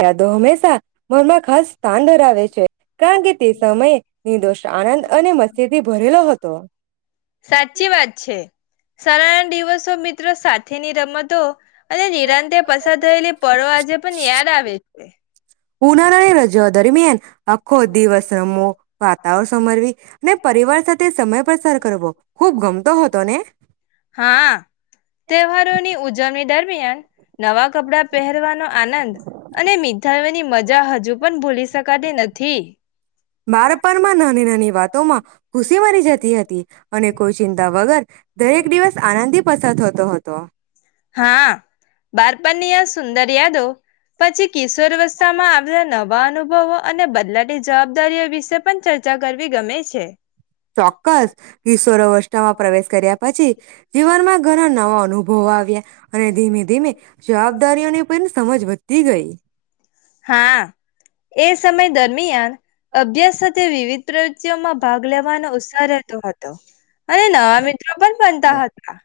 યાદો હંમેશા મનમાં ખાસ સ્થાન ધરાવે છે. કારણ કે તે સમયે નિર્દોષ આનંદ અને મસ્તી થી ભરેલો હતો. શાળા ના દિવસો મિત્રો સાથેની રમતો અને નિરાંતે પસાર થયેલી પળો આજે પણ યાદ આવે છે. ઉનાળાની રજાઓ દરમિયાન આખો દિવસ રમો વાતા ઓ સમરવી પરિવાર સાથે સમય પસાર કરવો ખુબ ગમતો હતો ને. હા તહેવારોની ઉજવણી દરમિયાન નવા કપડા પહેરવાનો આનંદ અને મીઠાઈઓ ની મજા હજુ પણ ભૂલી શકાતી નથી. બાળપણ માં ના નાની નાની વાત ખુસી મરી જતી હતી અને કોઈ ચિંતા વગર દરેક દિવસ આનંદ થી પસાર થત તો હતો. હા અ બાર બન્યા સુંદર યાદો પછી કિશોર અવસ્થામાં આવેલા નવા અનુભવો અને બદલાતી જવાબદારીઓ વિશે પંચત ચોક્કસ કિશોરઅવસ્થા માં પ્રવેશ કર્યા પછી જીવનમાં ઘણા નવા અનુભવ અનુભવો આવ્યા અને ધીમે ધીમે જવાબદારીઓની પણ સમજ વધતી ગઈ. હા એ સમય દરમિયાન અભ્યાસ સાથે વિવિધ પ્રવૃત્તિઓમાં ભાગ લેવાનો ઉત્સાહ રહેતો હતો અને નવા મિત્રો પણ બનતા હતા.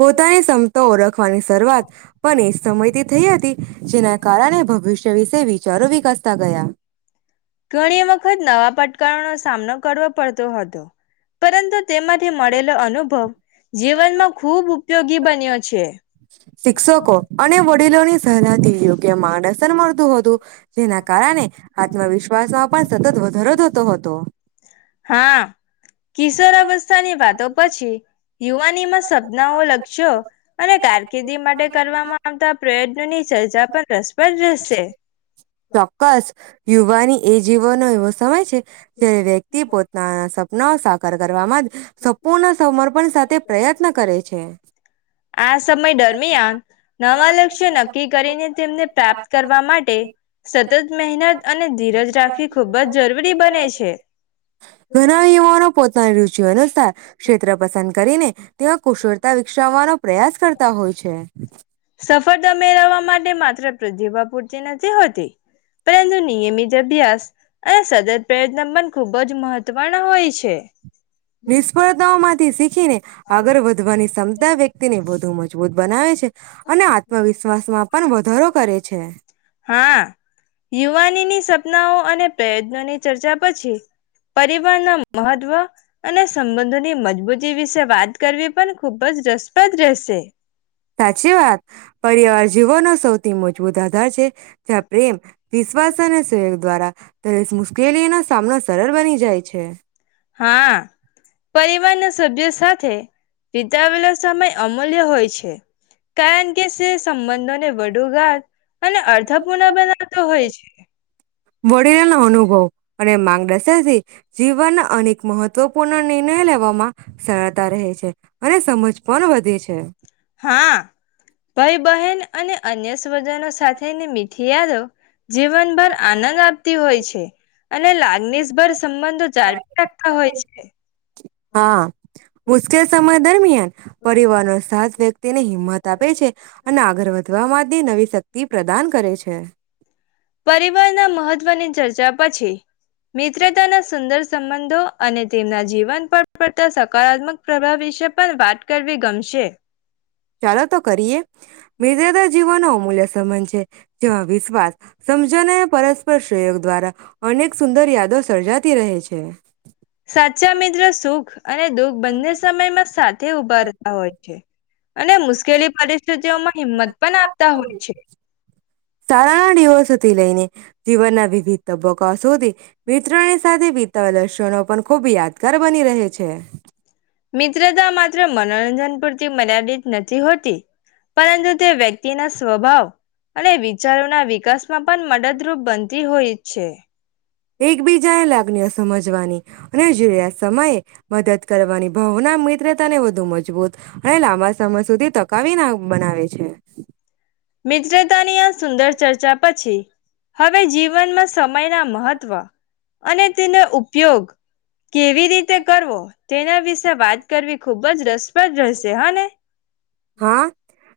પોતાને શમતા ઓરખ ઓળખવા ની શરૂઆત પણ એ સમયથી થઈ હતી જેના કારણે ભવિષ્ય વિશે વિચારો વિકાસ તા ગયા. ઘણી વખત નવા પટ [unintelligible] નો સામનો કરવો પડતો હતો પરંતુ તેમાંથી મળેલો અનુભવ જીવનમાં ખુબ ઉપયોગી બન્યો છે. યો કે માણસને મળતું હતું. જેના કારણે આત્મવિશ્વાસમાં પણ સતત વધારો થતો હતો. કિશોરવસ્થાની વાતો પછી યુવાનીમાં સપનાઓ, લક્ષ્યો અને કારકિર્દી માટે કરવામાં આવતા પ્રયત્ન ની સર્જા પણ કરસ પણ રહેશે. ચોક્કસ, યુવાની એ જીવોનો એવો સમય છે જે વ્યક્તિ પોતાના સપનાઓ સાકાર કરવામાં સપૂર્ણ સમર્પણ સાથે પ્રયત્ન કરે છે. આ સમય દરમિયાન નવા લક્ષ્ય નક્કી કરીને તેમને પ્રાપ્ત કર [unintelligible] માટે સતત મહેનત અને ધીરજ રાખવી ખૂબ જ જરૂરી બને છે. ઘણા યુવાનો પોતાની રુચ અનુસાર ક્ષેત્ર પસંદ કરીને તે્યા કુશળતા ષવવાનો પ્રયાસ કરતા હોય છે. સફળતા મેળવવા માટે માત્ર પ્રતિભા પૂરતી નથી હોતી, પરંતુ નિયમિત અભ્યાસ અને સતત પ્રયત્ન પણ ખૂબ જ મહત્વનો હોય છે. નિષ્ફળતાઓમાંથી સી [unintelligible] ને આગળ વધવાની ક્ષમતા વ્યક્તિને વધુ મજબૂત બનાવે છે અને આત્મવિશ્વાસમાં પણ વધારો કરે છે. હા યુવાનીની [unintelligible] સપનાઓ અને પ્રયત્નોની ચર્ચા પછી પરિવારના મહત્વ અને સંબંધોની મજબૂતી વિશે વાત કરવી પણ ખુબ જ રસપ્રદ રહેશે. સાચી વાત પરિવાર જીવનો સૌથી મજબૂત થાય છે. ત્યાં પ્રેમ, વિશ્વાસ અને સહયોગ દ્વારા [unintelligible] મુશ્કેલીઓનો સામનો સરળ બની જાય છે. હા, પરિવારના સભ્ય સાથે વિતાવેલો સમય અમૂલ્ય હોય છે, કારણ કે. કે સે સંબંધોને વડુ ગાત અને અર્થપૂર્ણ બનાવતો હોય છે. વડીલનો અનુભવ અને માંગદશર્થી જીવનના અનેક મહત્વપૂર્ણ નિર્ણય લેવામાં સરળતા રહે છે અને સમજ પણ વધે છે. હા, ભઈ બહેન અને અન્ય સ્વજાનો સાથેની મીઠી યાદો. જીવનભર આનંદ આપતી હોય છે અને લાગણીશભર સંબંધો જાળવી રાખતા હોય છે. હા, મુશ્કેલ સમય દરમિયાન પરિવાર નો સાથ વ્યક્તિને હિંમત આપે છે અને આગળ વધવા માટે નવી તક તિ પ્રદાન કરે છે. પરિવારના મહત્વની ચર્ચા પછી મિત્રતાના સુંદર સંબંધો અને તેમના જીવન પર પડતા સકારાત્મક પ્રભાવ વિશે પણ વાત કરવી ગમશે. ચાલો તો કરીએ મિરજાદા જીવનો અમૂલ્ય. તોમજે. જેમાં, વિશ્વાસ સમજણ અને પરસ્પર સયોગ દ્વારા અનેક સુંદર યાદો સર્જાતી રહે છે. સાચા મિત્ર સુખ અને દોગ બંને સમયમાં સાત. તે ઉભા રતા હોય છે. અને મુશ્કેલી પરિસ્થિતિઓમાં હિંમત પણ આપતા હોય છે. સાાર દિવસથી લઈને. જીવનના વિવિધ તબક્કા સુધી મિત્રોની સાથે વીતેલા લક્ષણો પણ ખૂબ યાદગાર બની રહે છે. મિત્રતા માત્ર મનોરંજન પૂરતી મર્યાદિત નથી, હોતી પરંતુ તે વ્યક્તિના સ્વભાવ અને વિચારોના વિકાસમાં પણ મદદ. બનતી હોય જ છે. એકબીજાને લાગણીઓ સમજવાની. અનેજ આ સમયે મદદ કરવાની ભાવના મિત્ર. ને વધુ મજબૂત. અને લાંબા સમય સુધી તકાવી ના બનાવે છે. છે [inaudible] મિજરેતાનિયા સુંદર. ચર્ચા, પછી, હવે જીવનમાં સમયના મહત્વ અને તેનો ઉપયોગ કેવી રીતે કરવો તેના વિશે વાત કરવી ખૂબ જ રસપ્રદ રહેશે હા ને. હા,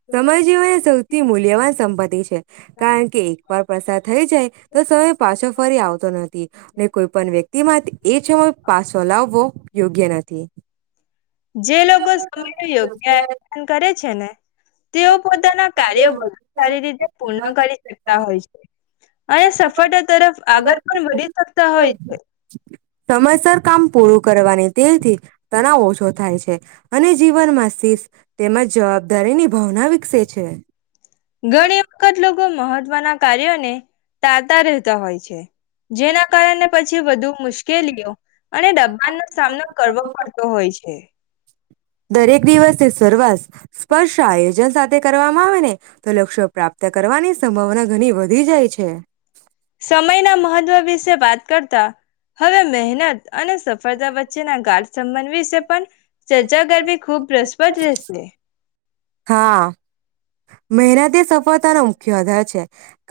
સમય જે હોય ને સૌથી. મૂલ્યવાન સંપત્તિ છે. કારણ કે, એકવાર પ્રસાર થઈ જાય તો સમય પાછો ફરી આવતો નથી. ને કોઈ પણ વ્યક્તિમાં એ સમય પાછો લાવવો યોગ્ય નથી. જે, લોકો સમય યોગ્યન કરે છે ને તેઓ પોતાના કાર્યો વધુ સારી રીતે પૂર્ણ કરી શકતા હોય છે. અને સફળતા તરફ આગળ પણ વધી શકતા હોય છે. પો [inaudible] કરવાની તેથી તનાવ ઓછો થાય છે. અને જીવનમાં શિષ તેમજ જવાબદારી ની ભાવના વિકસે છે. ઘણી વખત લોકો મહત્વના કાર્યોને તાતા રહેતા હોય છે. જેના કારણે. પછી વધુ. મુશ્કેલીઓ અને દબાણ નો સામનો કરવો પડતો હોય છે. દરેક, દિવસને સર્વાસ સ્પર્શ આયોજન સાથે કરવામાં [inaudible] તો, લક્ષ્યો પ્રાપ્ત કરવાની સંભાવના ઘણી વધી જાય છે. સમયના મહત્વ વિશે વાત કરતા હવે, મહેનત અને સફળતા વચ્ચેના ગાઢ સંબંધ વિશે પણ ચર્ચા કરવી ખૂબ રસપદ રહેશે. [inaudible] હા મહેનતે સફળતાનો મુખ્ય આધાર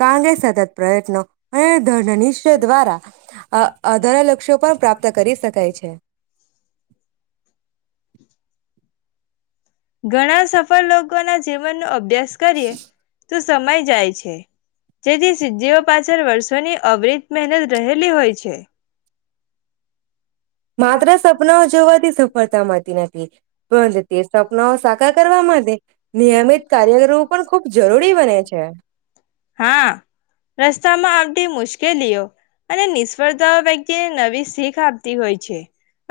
કારંગે સતત પ્રયત્નો અને ધનશ્ય દ્વારાધરલક્ષ્યો પણ પ્રાપ્ત કરી શકાય છે ઘણા, સફળ લોકો ના જીવનનોભ અ્યાસ કરીએ ત સમય જાય છે, જેથી સિદ્ધિઓ પાછળ, વર્ષોની અવરત મહેનત રહેલી હોય છે. માત્ર, સપનાઓ જોવાથી સફળતા મળતી નથી. બ તે સપના સાકાર કરવા માટે નિયમિત, કાર્ય, કરવું પણ ખુબ જરૂરી બને છે. હા રસ્તામાં આવતી મુશ્કેલીઓ અને નિષ્ફળતા ઓ નવી શીખ આપતી હોય છે.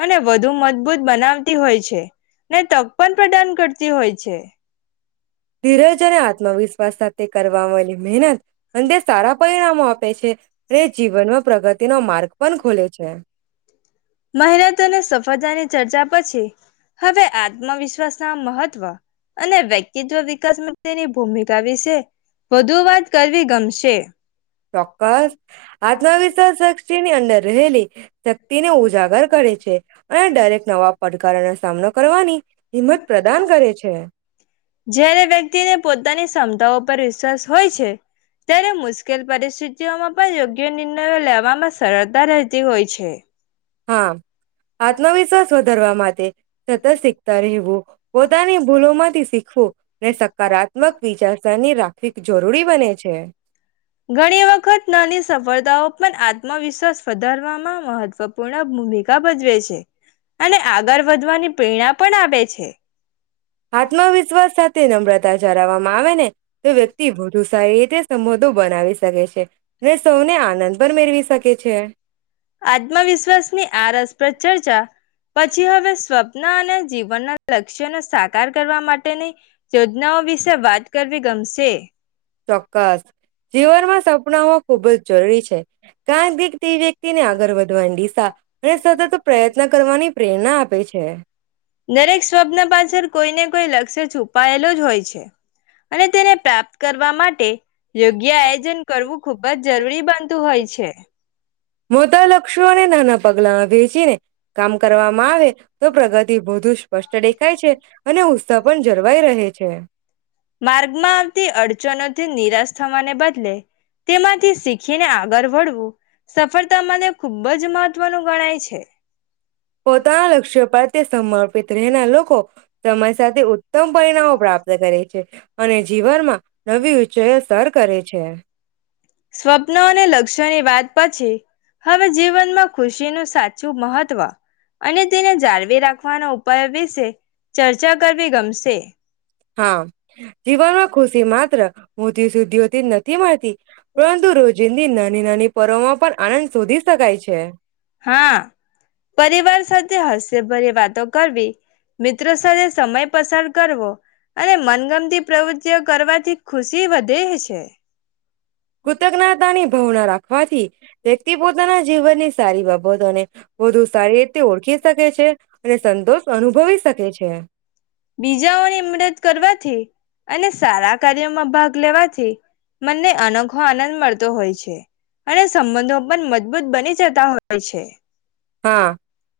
અને વધુ મજબૂત બનાવતી હોય છે. ને તક પણ પ્રદાન કરતી હોય છે ધીરજને આત્મવિશ્વાસ થ તે કરવાવામાંલી મહેનત અનેંદ સારા પરિણામો આપે છે. રે જીવનમાં પ્ર તેનો માર્ગ પણ ખોલે છે મહેનત અને સફળતાની ચર્ચા પછી, હવે આત્મવિશ્વાસના મહત્વ અને વ્યક્તિત્વ વિકાસમાં તેની ભૂમિકા વિશે, વધુ વાત કરવી કમશે ચોક્કસ આત્મવિશ્વાસ શતિની અંદર રહેલી શક્તિને ઉજ જાગર કરે છે, અને દરેક નવા પડકારોનો સામનો કરવાની હિંમત પ્રદાન કરે છે. જયારે વ્યક્તિ ને પોતાની સમ કમદા પરર વિશ્વાસ હોય છે ત્યારે મુશ્કેલ પડ છે. વા [inaudible] માં પણ યોગ્ય નિંદ. [inaudible] લેવામાં સરળતા રહેતી હોય છે. છે [inaudible] હા! આત્મવિશ્વાસ વધારવા માટે, સતત શીખતા રહેવું. પોતાની ભૂલો માંથી ફો ને સકારાત્મક વિચારસરણી રાખવી જરૂરી બને છે. તો પણ, આત્મવિશ્વાસ વધારવામાં મહત્વપૂર્ણ ભૂમિકા ભજવે છે. અને આગળ વધવાની પ્રેરણા પણ આપે છે. આત્મવિશ્વાસ સાથે નમ્રતા ચરાવવામાં આવે ને તો, વ્યક્તિ વધુ સારી રીતે સંબંધો બનાવી શકે છે. અને સૌને આનંદ પણ મેળવી શકે છે. આત્મવિશ્વાસની આ રસપ્રદ ચર્ચા, પછી હવે સ્વપ્ન અને જીવનના લક્ષ્યને સાકાર કરવા માટેની યોજનાઓ વિશે વાત કરવી ગમશે. ચોક્કસ જીવનમાં સપનાઓ ખૂબ જ જરૂરી છે. કારણ કે, તે વ્યક્તિને આગળ વધવાની દિશા અને સતત પ્રયત્ન કરવાની પ્રેરણા આપે છે. દરેક સ્વપ્ન પાછળ કોઈ ને કોઈ લક્ષ અ છુપાયેલું જ હોય છે. અને તેને પ્રાપ્ત કરવા માટે, યોગ્ય આયોજન કરવું ખુબ જ જરૂરી બનતું હોય છે. મુદા લક્ષો [inaudible] પણ એ નાના પગલા હોય. વેચીને કામ કરવામાં આવે તો પ્રગતિ વધુ જ સ્પષ્ટ દેખાય છે. અને ઉત્સાહ પણ જળવાઈ રહે છે. તે નિરાશ થવાને બદલે, તેમાંથી શીખીને આગળ વળવું સફળતા માટે ખૂબ જ મહત્વનું ગણાય છે. પોતાના લક્ષ્ય પર તે સમર્પિત રહેના લો કો, સમય સાથે ઉત્તમ પરિણામો પ્રાપ્ત કરે છે. અને જીવનમાં નવી ઉંચાઈ સર કરે છે. સ્વપ્ન અને લક્ષ્યની વાત પછી, હવે જીવનમાં ખુશીનું સાચું મહત્વ અને તેને જાળવી રાખવાના ઉપાયો વિશે ચર્ચા કરવી ગમશે. હા! જીવનમાં ખુશી માત્ર [inaudible] સુધી નથી મળતી પરંતુ રોજિંદી ન નાની પર્વમાં પણ આનંદ શોધી શકાય છે. હા દિલભરી વાતો કરવી. મિત્રો સાથે સમય પસાર કરવો અને મનગમતી પ્રવૃતિઓ કરવાથી ખુશી વધે છે. કૃતજ્ઞતાની [inaudible] પોણા રાખવાથી વ્યક્તિ પોતાના જીવનની સારી બાબતોને. વધુ સારી રીતે ઓળખી શકે છે અને સંતોષ અનુભવી શકે છે. બીજાઓની મમદત કરવાથી. અને સારા કાર્યોમાં ભાગ લેવાથી મને અનોખો આનંદ મળતો હોય છે અને સંબંધો પણ મજબૂત બની જતા હોય છે. હા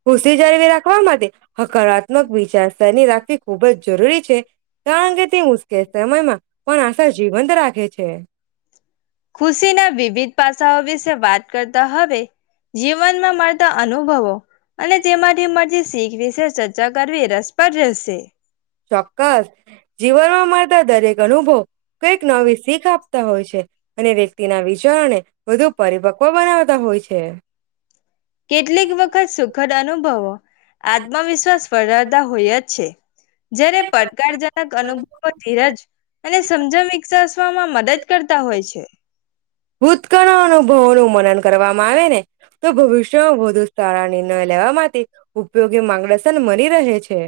ખુસી જળવી રાખવા માટે. હકારાત્મક વિચાર. ધની રાખવી ખૂબ જ જરૂરી છે. કારણ કે તે મુશ્કેલ સમયમાં પણ આશા જીવંત રાખે છે. છે [inaudible] ખુશીના વિવિધ પાસાઓ વિશે વાત કરતા હવે જીવનમાં મળતા અનુભવો અને તેમાંથી મળતી શીખ વિશે ચર્ચા કરવી રસપદ રહેશે. ચોક્કસ જીવનમાં મળતા દરેક. ઘણું બહ. કઈક નવી શીખ આપતા હોય છે અને વ્યક્તિના વિચારને વધુ પરિપક્વ બનાવતા હોય છે. કેટલીક વખત સુખદ અનુભવો આત્મવિશ્વાસ વળતા હોય જ છે. જેયારે પડકારજનક અનુભવો ધીરજ અને. સમજા મિકજ. મદદ કરતા હોય છે. ઉતકા નનો [inaudible] બ નું મનન કરવામાં આવે ને. તો ભવિષ્ય વ [inaudible] શાળા નિર્ણય લેવા માટેથી ઉપયોગી માર્ગદર્શન મળી રહે છે.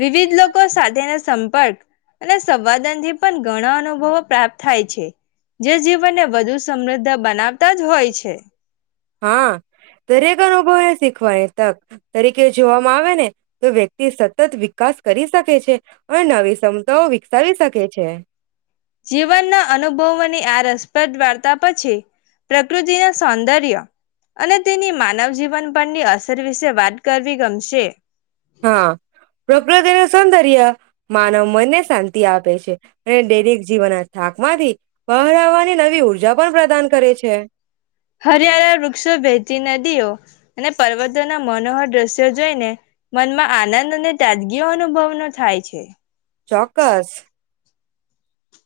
વિવિધ લોકો સાથેના સંપર્ક. અને સંવાદન થી પણ ઘણા અનુભવો પ્રાપ્ત થાય છે જે જીવનને વધુ સમૃદ્ધ બનાવતા જ હોય છે. હા દરેક અનુભવ શી. કવાર. તક તરીકે જોવામાં આવે ને. તો વ્યક્તિ સતત વિકાસ કરી શકે છે અને નવી ક્ષમતાઓ વિકસાવી શકે છે. જીવનના અનુભવની આ રસ. પદ વાર્તા પછી પ્રકૃતિના સૌંદર્ય અને તેની માનવ જીવન પરની અસર વિશે વાત કરવી ગમશે. હા પ્રકૃતિ નું સૌંદર્ય માનવ મનને શાંતિ. આપે છે અને દૈનિક જીવના થાકમાંથી બાહર આવાની નવી ઉર્જા પણ પ્રદાન કરે છે. હરિયાળા વૃક્ષો વહેતી નદીઓ અને પર્વતોના મનોહર દ્રશ્યો જોઈને મનમાં આનંદ અને તાજગી અનુભવનો થાય છે. ચોક્કસ.